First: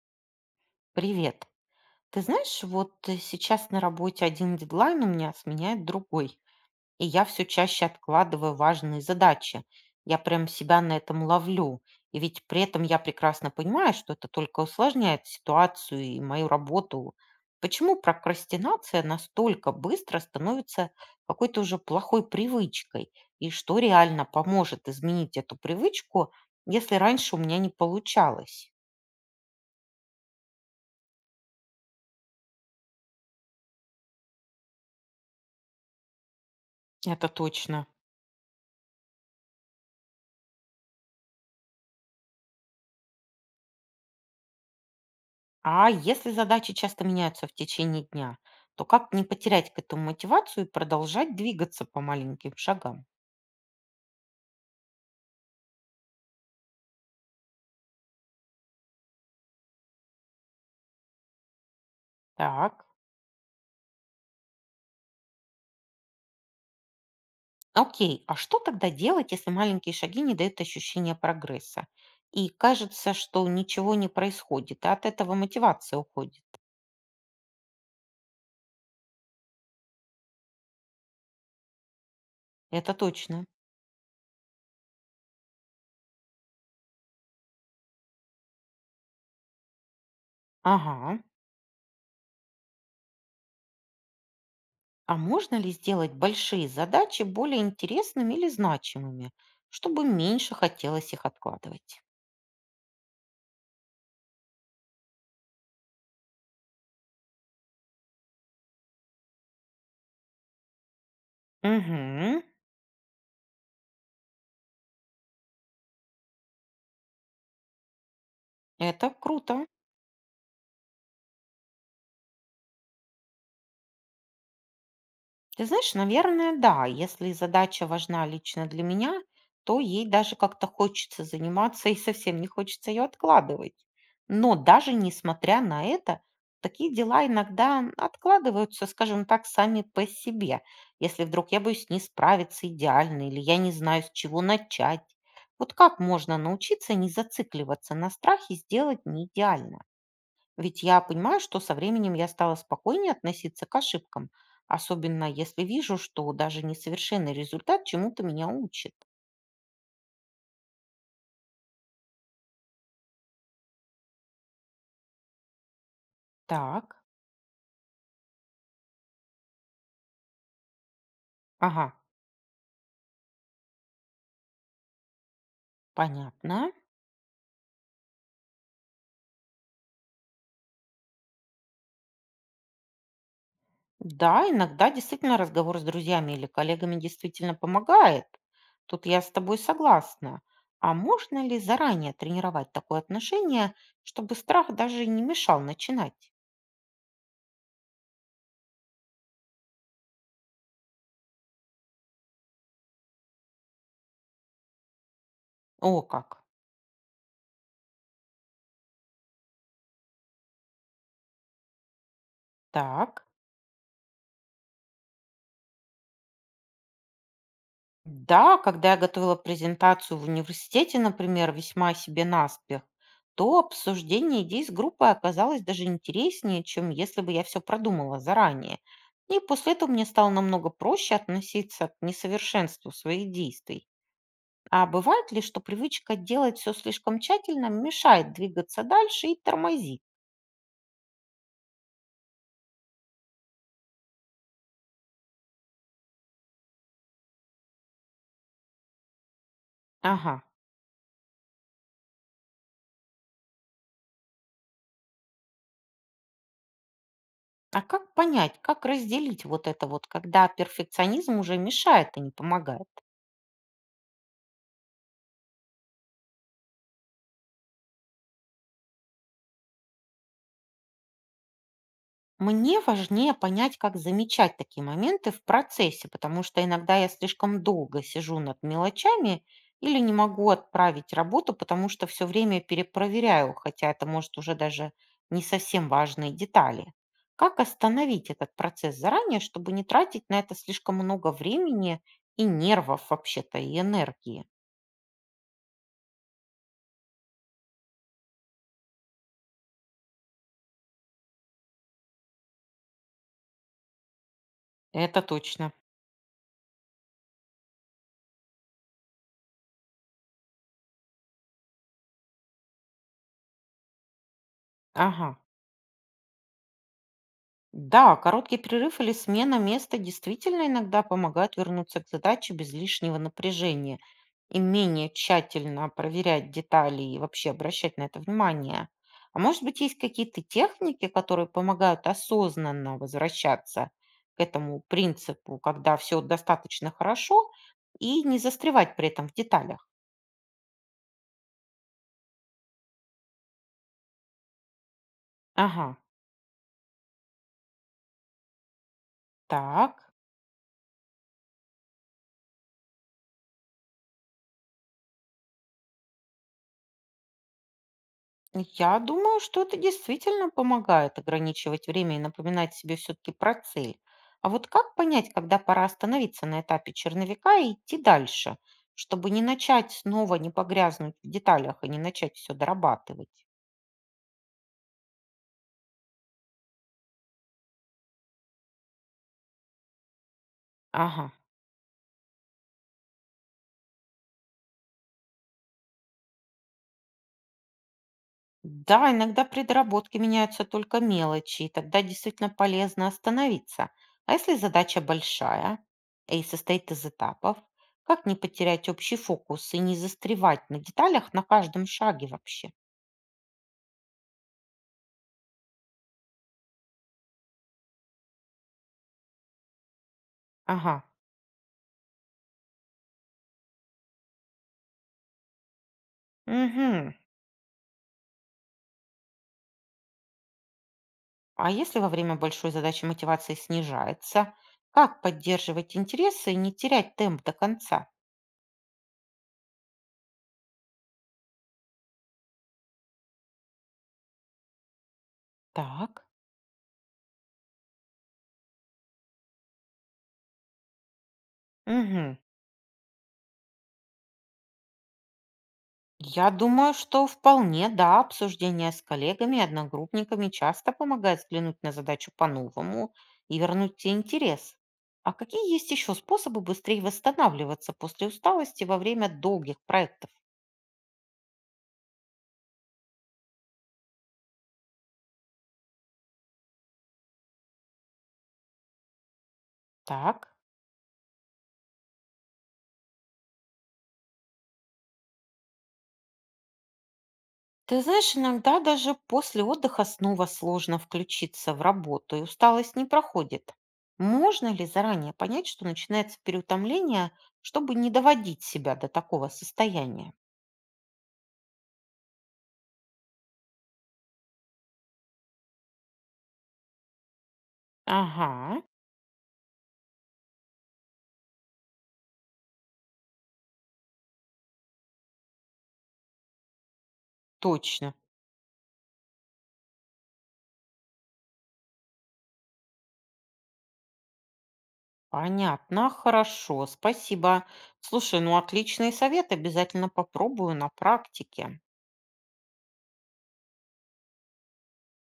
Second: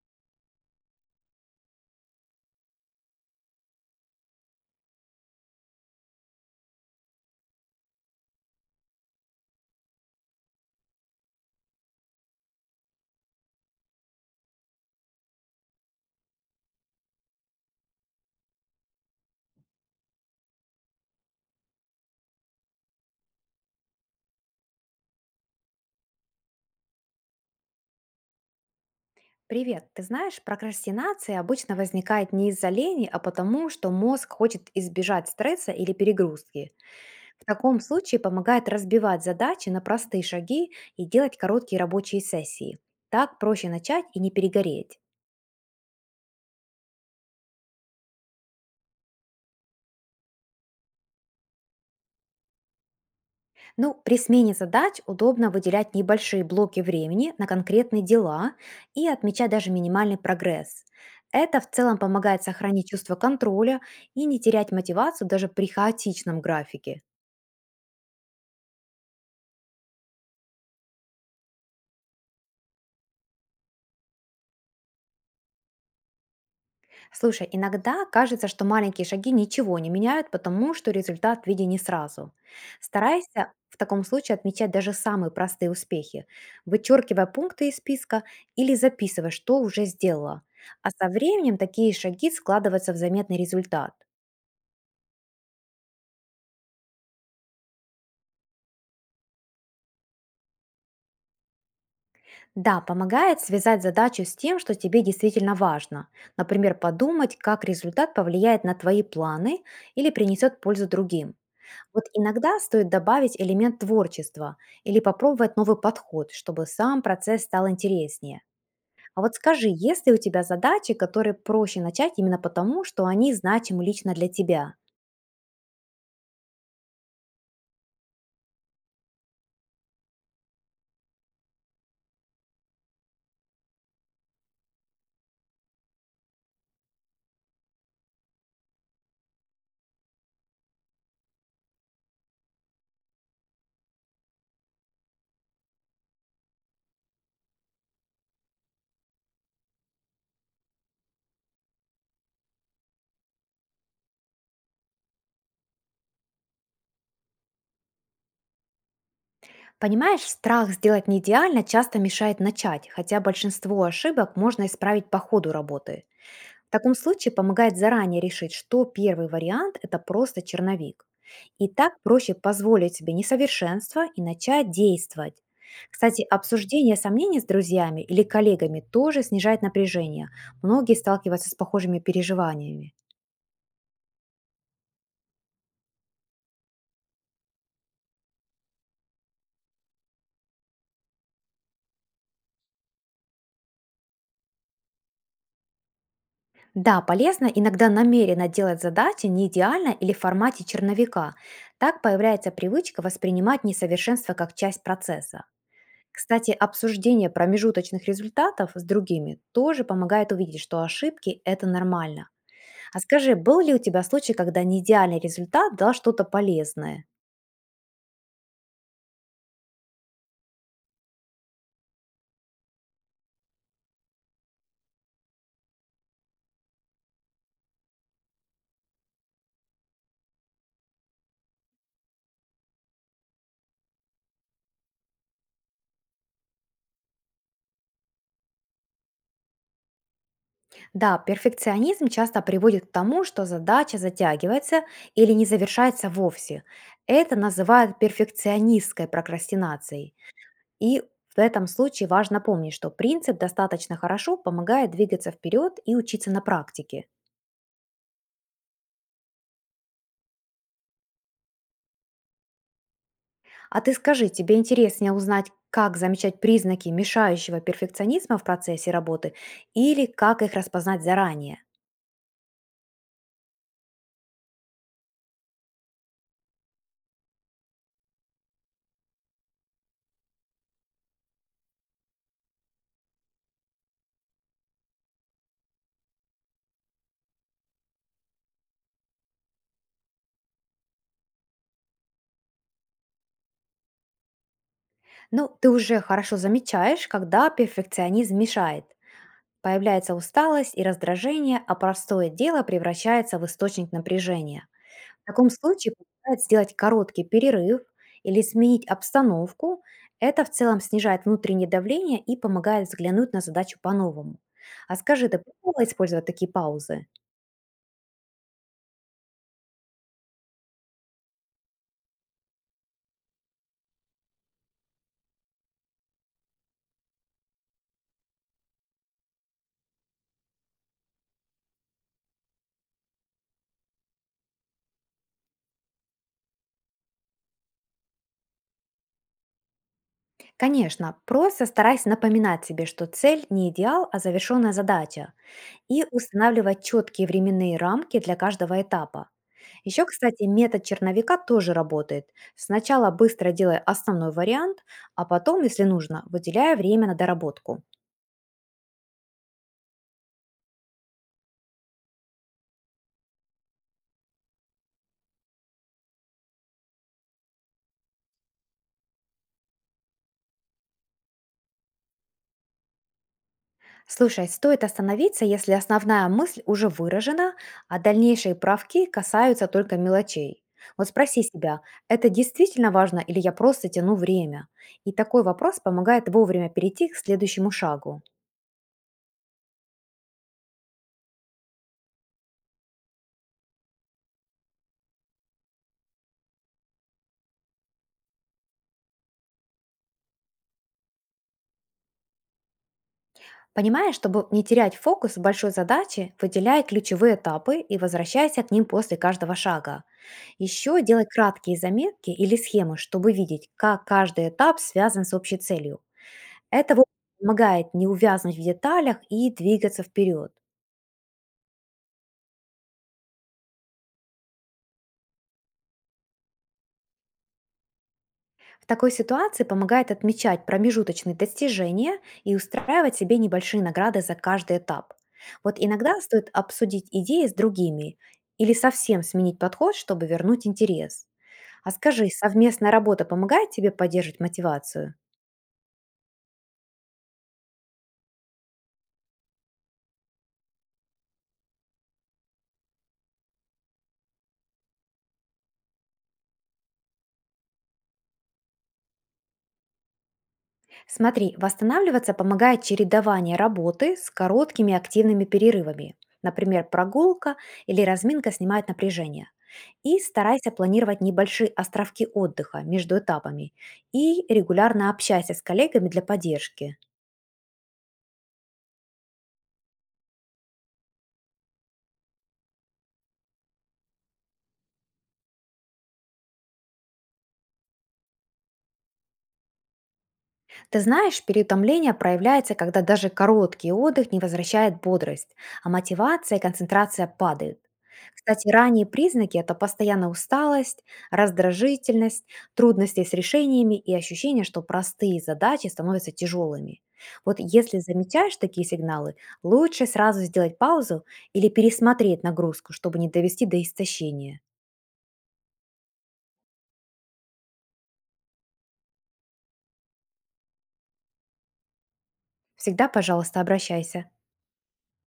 Привет. Ты знаешь, сейчас на работе один дедлайн у меня сменяет другой, и я все чаще откладываю важные задачи. Я прям себя на этом ловлю. И ведь при этом я прекрасно понимаю, что это только усложняет ситуацию и мою работу. Почему прокрастинация настолько быстро становится какой-то уже плохой привычкой? И что реально поможет изменить эту привычку, если раньше у меня не получалось? Привет. Ты знаешь, прокрастинация обычно возникает не из-за лени, а потому, что мозг хочет избежать стресса или перегрузки. Это В таком точно. случае помогает разбивать задачи на простые шаги и делать короткие рабочие сессии. Так проще начать и не перегореть. А если задачи часто меняются в течение дня, то как не потерять к этому мотивацию и продолжать двигаться по маленьким шагам? Ну, при смене задач удобно выделять небольшие блоки времени на конкретные дела и отмечать даже минимальный прогресс. Это в целом помогает Так, сохранить чувство контроля и не терять мотивацию даже при хаотичном графике. окей, а что тогда делать, если маленькие шаги не дают ощущения прогресса? И кажется, что ничего не происходит, а от этого мотивация уходит. Слушай, иногда кажется, что маленькие шаги ничего не меняют, потому что результат виден не сразу. Это точно. Старайся в таком случае отмечать даже самые простые успехи, вычеркивая пункты из списка или записывая, что уже сделала. А со Ага. временем такие шаги складываются в заметный результат. А можно ли сделать большие задачи более интересными или значимыми, чтобы меньше хотелось их откладывать? Да, помогает связать задачу с тем, что тебе действительно важно. Например, подумать, как результат повлияет на твои планы или принесет пользу другим. Вот Угу, иногда стоит добавить элемент творчества или попробовать новый подход, чтобы сам процесс стал интереснее. это А вот круто. скажи, есть ли у тебя задачи, которые проще начать именно потому, что они значимы лично для тебя? Ты знаешь, наверное, да. Если задача важна лично для меня, то ей даже как-то хочется заниматься и совсем не хочется ее откладывать. Но даже несмотря на это, такие дела иногда откладываются, скажем так, сами по себе. Если вдруг я боюсь не справиться идеально или я не знаю, с чего начать. Вот как можно научиться не зацикливаться на страхе сделать не идеально? Ведь я понимаю, что со временем я стала спокойнее относиться к ошибкам, особенно если вижу, что даже несовершенный результат чему-то меня учит. Понимаешь, страх сделать неидеально часто мешает начать, хотя большинство ошибок можно исправить по ходу работы. В таком Так, случае помогает заранее решить, что первый вариант– это просто черновик. И ага, так проще позволить себе несовершенство и начать действовать. Кстати, понятно. обсуждение сомнений с друзьями или коллегами тоже снижает напряжение. Многие сталкиваются с похожими переживаниями. Да, иногда действительно разговор с друзьями или коллегами действительно помогает. Тут я с тобой согласна. А можно ли заранее тренировать такое отношение, чтобы страх даже и не мешал начинать? Да, полезно иногда намеренно делать задачи не идеально или в формате черновика. Так появляется привычка воспринимать несовершенство как часть процесса. О, как. Кстати, обсуждение промежуточных результатов с другими тоже помогает увидеть, что ошибки– это нормально. А Так. скажи, был ли у тебя случай, когда неидеальный результат дал что-то полезное? Да, когда я готовила презентацию в университете, например, весьма себе наспех, то обсуждение идей с группой оказалось даже интереснее, чем если бы я все продумала заранее. И после этого мне стало намного проще относиться к несовершенству своих действий. А бывает ли, что привычка делать все слишком тщательно мешает двигаться дальше и тормозит? Да, перфекционизм часто приводит к тому, что задача затягивается или не завершается вовсе. Это называют перфекционистской прокрастинацией. Ага. И в этом случае важно помнить, что принцип «достаточно хорошо» помогает двигаться вперед и учиться на практике. А как понять, как разделить вот это вот, когда перфекционизм уже мешает, а не помогает? А ты скажи, тебе интереснее узнать, как замечать признаки мешающего перфекционизма в процессе работы или как их распознать заранее? Мне важнее понять, как замечать такие моменты в процессе, потому что иногда я слишком долго сижу над мелочами или не могу отправить работу, потому что все время перепроверяю, хотя это может уже даже не совсем важные детали. Как остановить этот процесс заранее, чтобы не тратить на это слишком много времени и нервов вообще-то, и энергии? Ну, ты уже хорошо замечаешь, когда перфекционизм мешает. Появляется усталость и раздражение, а простое дело превращается в источник напряжения. Это В таком точно. случае помогает сделать короткий перерыв или сменить обстановку. Это в целом снижает внутреннее давление и помогает взглянуть на задачу по-новому. А скажи, Ага. ты пробовала использовать такие паузы? Да, короткий перерыв или смена места действительно иногда помогают вернуться к задаче без лишнего напряжения и менее тщательно проверять детали и вообще обращать на это внимание. А может быть, есть какие-то техники, которые помогают осознанно возвращаться к этому принципу, когда все достаточно хорошо, и не застревать при этом в деталях? Конечно, просто старайся напоминать себе, что цель не идеал, а завершенная задача, Ага, и устанавливать четкие временные рамки для каждого этапа. так. Еще, кстати, метод черновика тоже работает. Сначала быстро делай основной вариант, а потом, если нужно, выделяя время на доработку. Я думаю, что это действительно помогает ограничивать время и напоминать себе все-таки про цель. А вот как понять, когда пора остановиться на этапе черновика и идти дальше, чтобы не начать снова, не погрязнуть в деталях и не начать все дорабатывать? Слушай, стоит остановиться, если основная мысль уже выражена, а дальнейшие правки касаются только мелочей. Вот Ага. спроси себя, это действительно важно или я просто тяну время? И такой вопрос помогает вовремя перейти к следующему шагу. Да, иногда при доработке меняются только мелочи, и тогда действительно полезно остановиться. А если задача большая и состоит из этапов, как не потерять общий фокус и не застревать на деталях на каждом шаге вообще? Понимая, чтобы не терять фокус в большой задаче, выделяй ключевые этапы и возвращайся к ним после каждого шага. Ага. Еще делай краткие заметки или схемы, чтобы видеть, как каждый этап связан с общей целью. Это вот Мгм. помогает не увязнуть в деталях и двигаться вперед. А если во время большой задачи мотивация снижается, как поддерживать интересы и не терять темп до конца? В такой ситуации помогает отмечать промежуточные достижения и устраивать себе небольшие награды за каждый этап. Вот иногда Так. стоит обсудить идеи с другими или совсем сменить подход, чтобы вернуть интерес. А скажи, Мгм. совместная работа помогает тебе поддерживать мотивацию? Я думаю, что вполне, да, обсуждение с коллегами и одногруппниками часто помогает взглянуть на задачу по-новому и вернуть те интерес. А какие есть еще способы быстрее восстанавливаться после усталости во время долгих проектов? Смотри, восстанавливаться помогает чередование работы с короткими активными перерывами. Например, прогулка или разминка снимает напряжение. И Так. старайся планировать небольшие островки отдыха между этапами и регулярно общайся с коллегами для поддержки. Ты знаешь, иногда даже после отдыха снова сложно включиться в работу, и усталость не проходит. Можно ли заранее понять, что начинается переутомление, чтобы не доводить себя до такого состояния? Ты знаешь, переутомление проявляется, когда даже короткий отдых не возвращает бодрость, а мотивация и концентрация падают. Кстати, Ага, ранние признаки– это постоянная усталость, раздражительность, трудности с решениями и ощущение, что простые задачи становятся тяжелыми. Вот если точно. замечаешь такие сигналы, лучше сразу сделать паузу или пересмотреть нагрузку, чтобы не довести до истощения. Понятно, хорошо, спасибо. Слушай, ну отличные советы, обязательно попробую на практике. Всегда, пожалуйста, обращайся.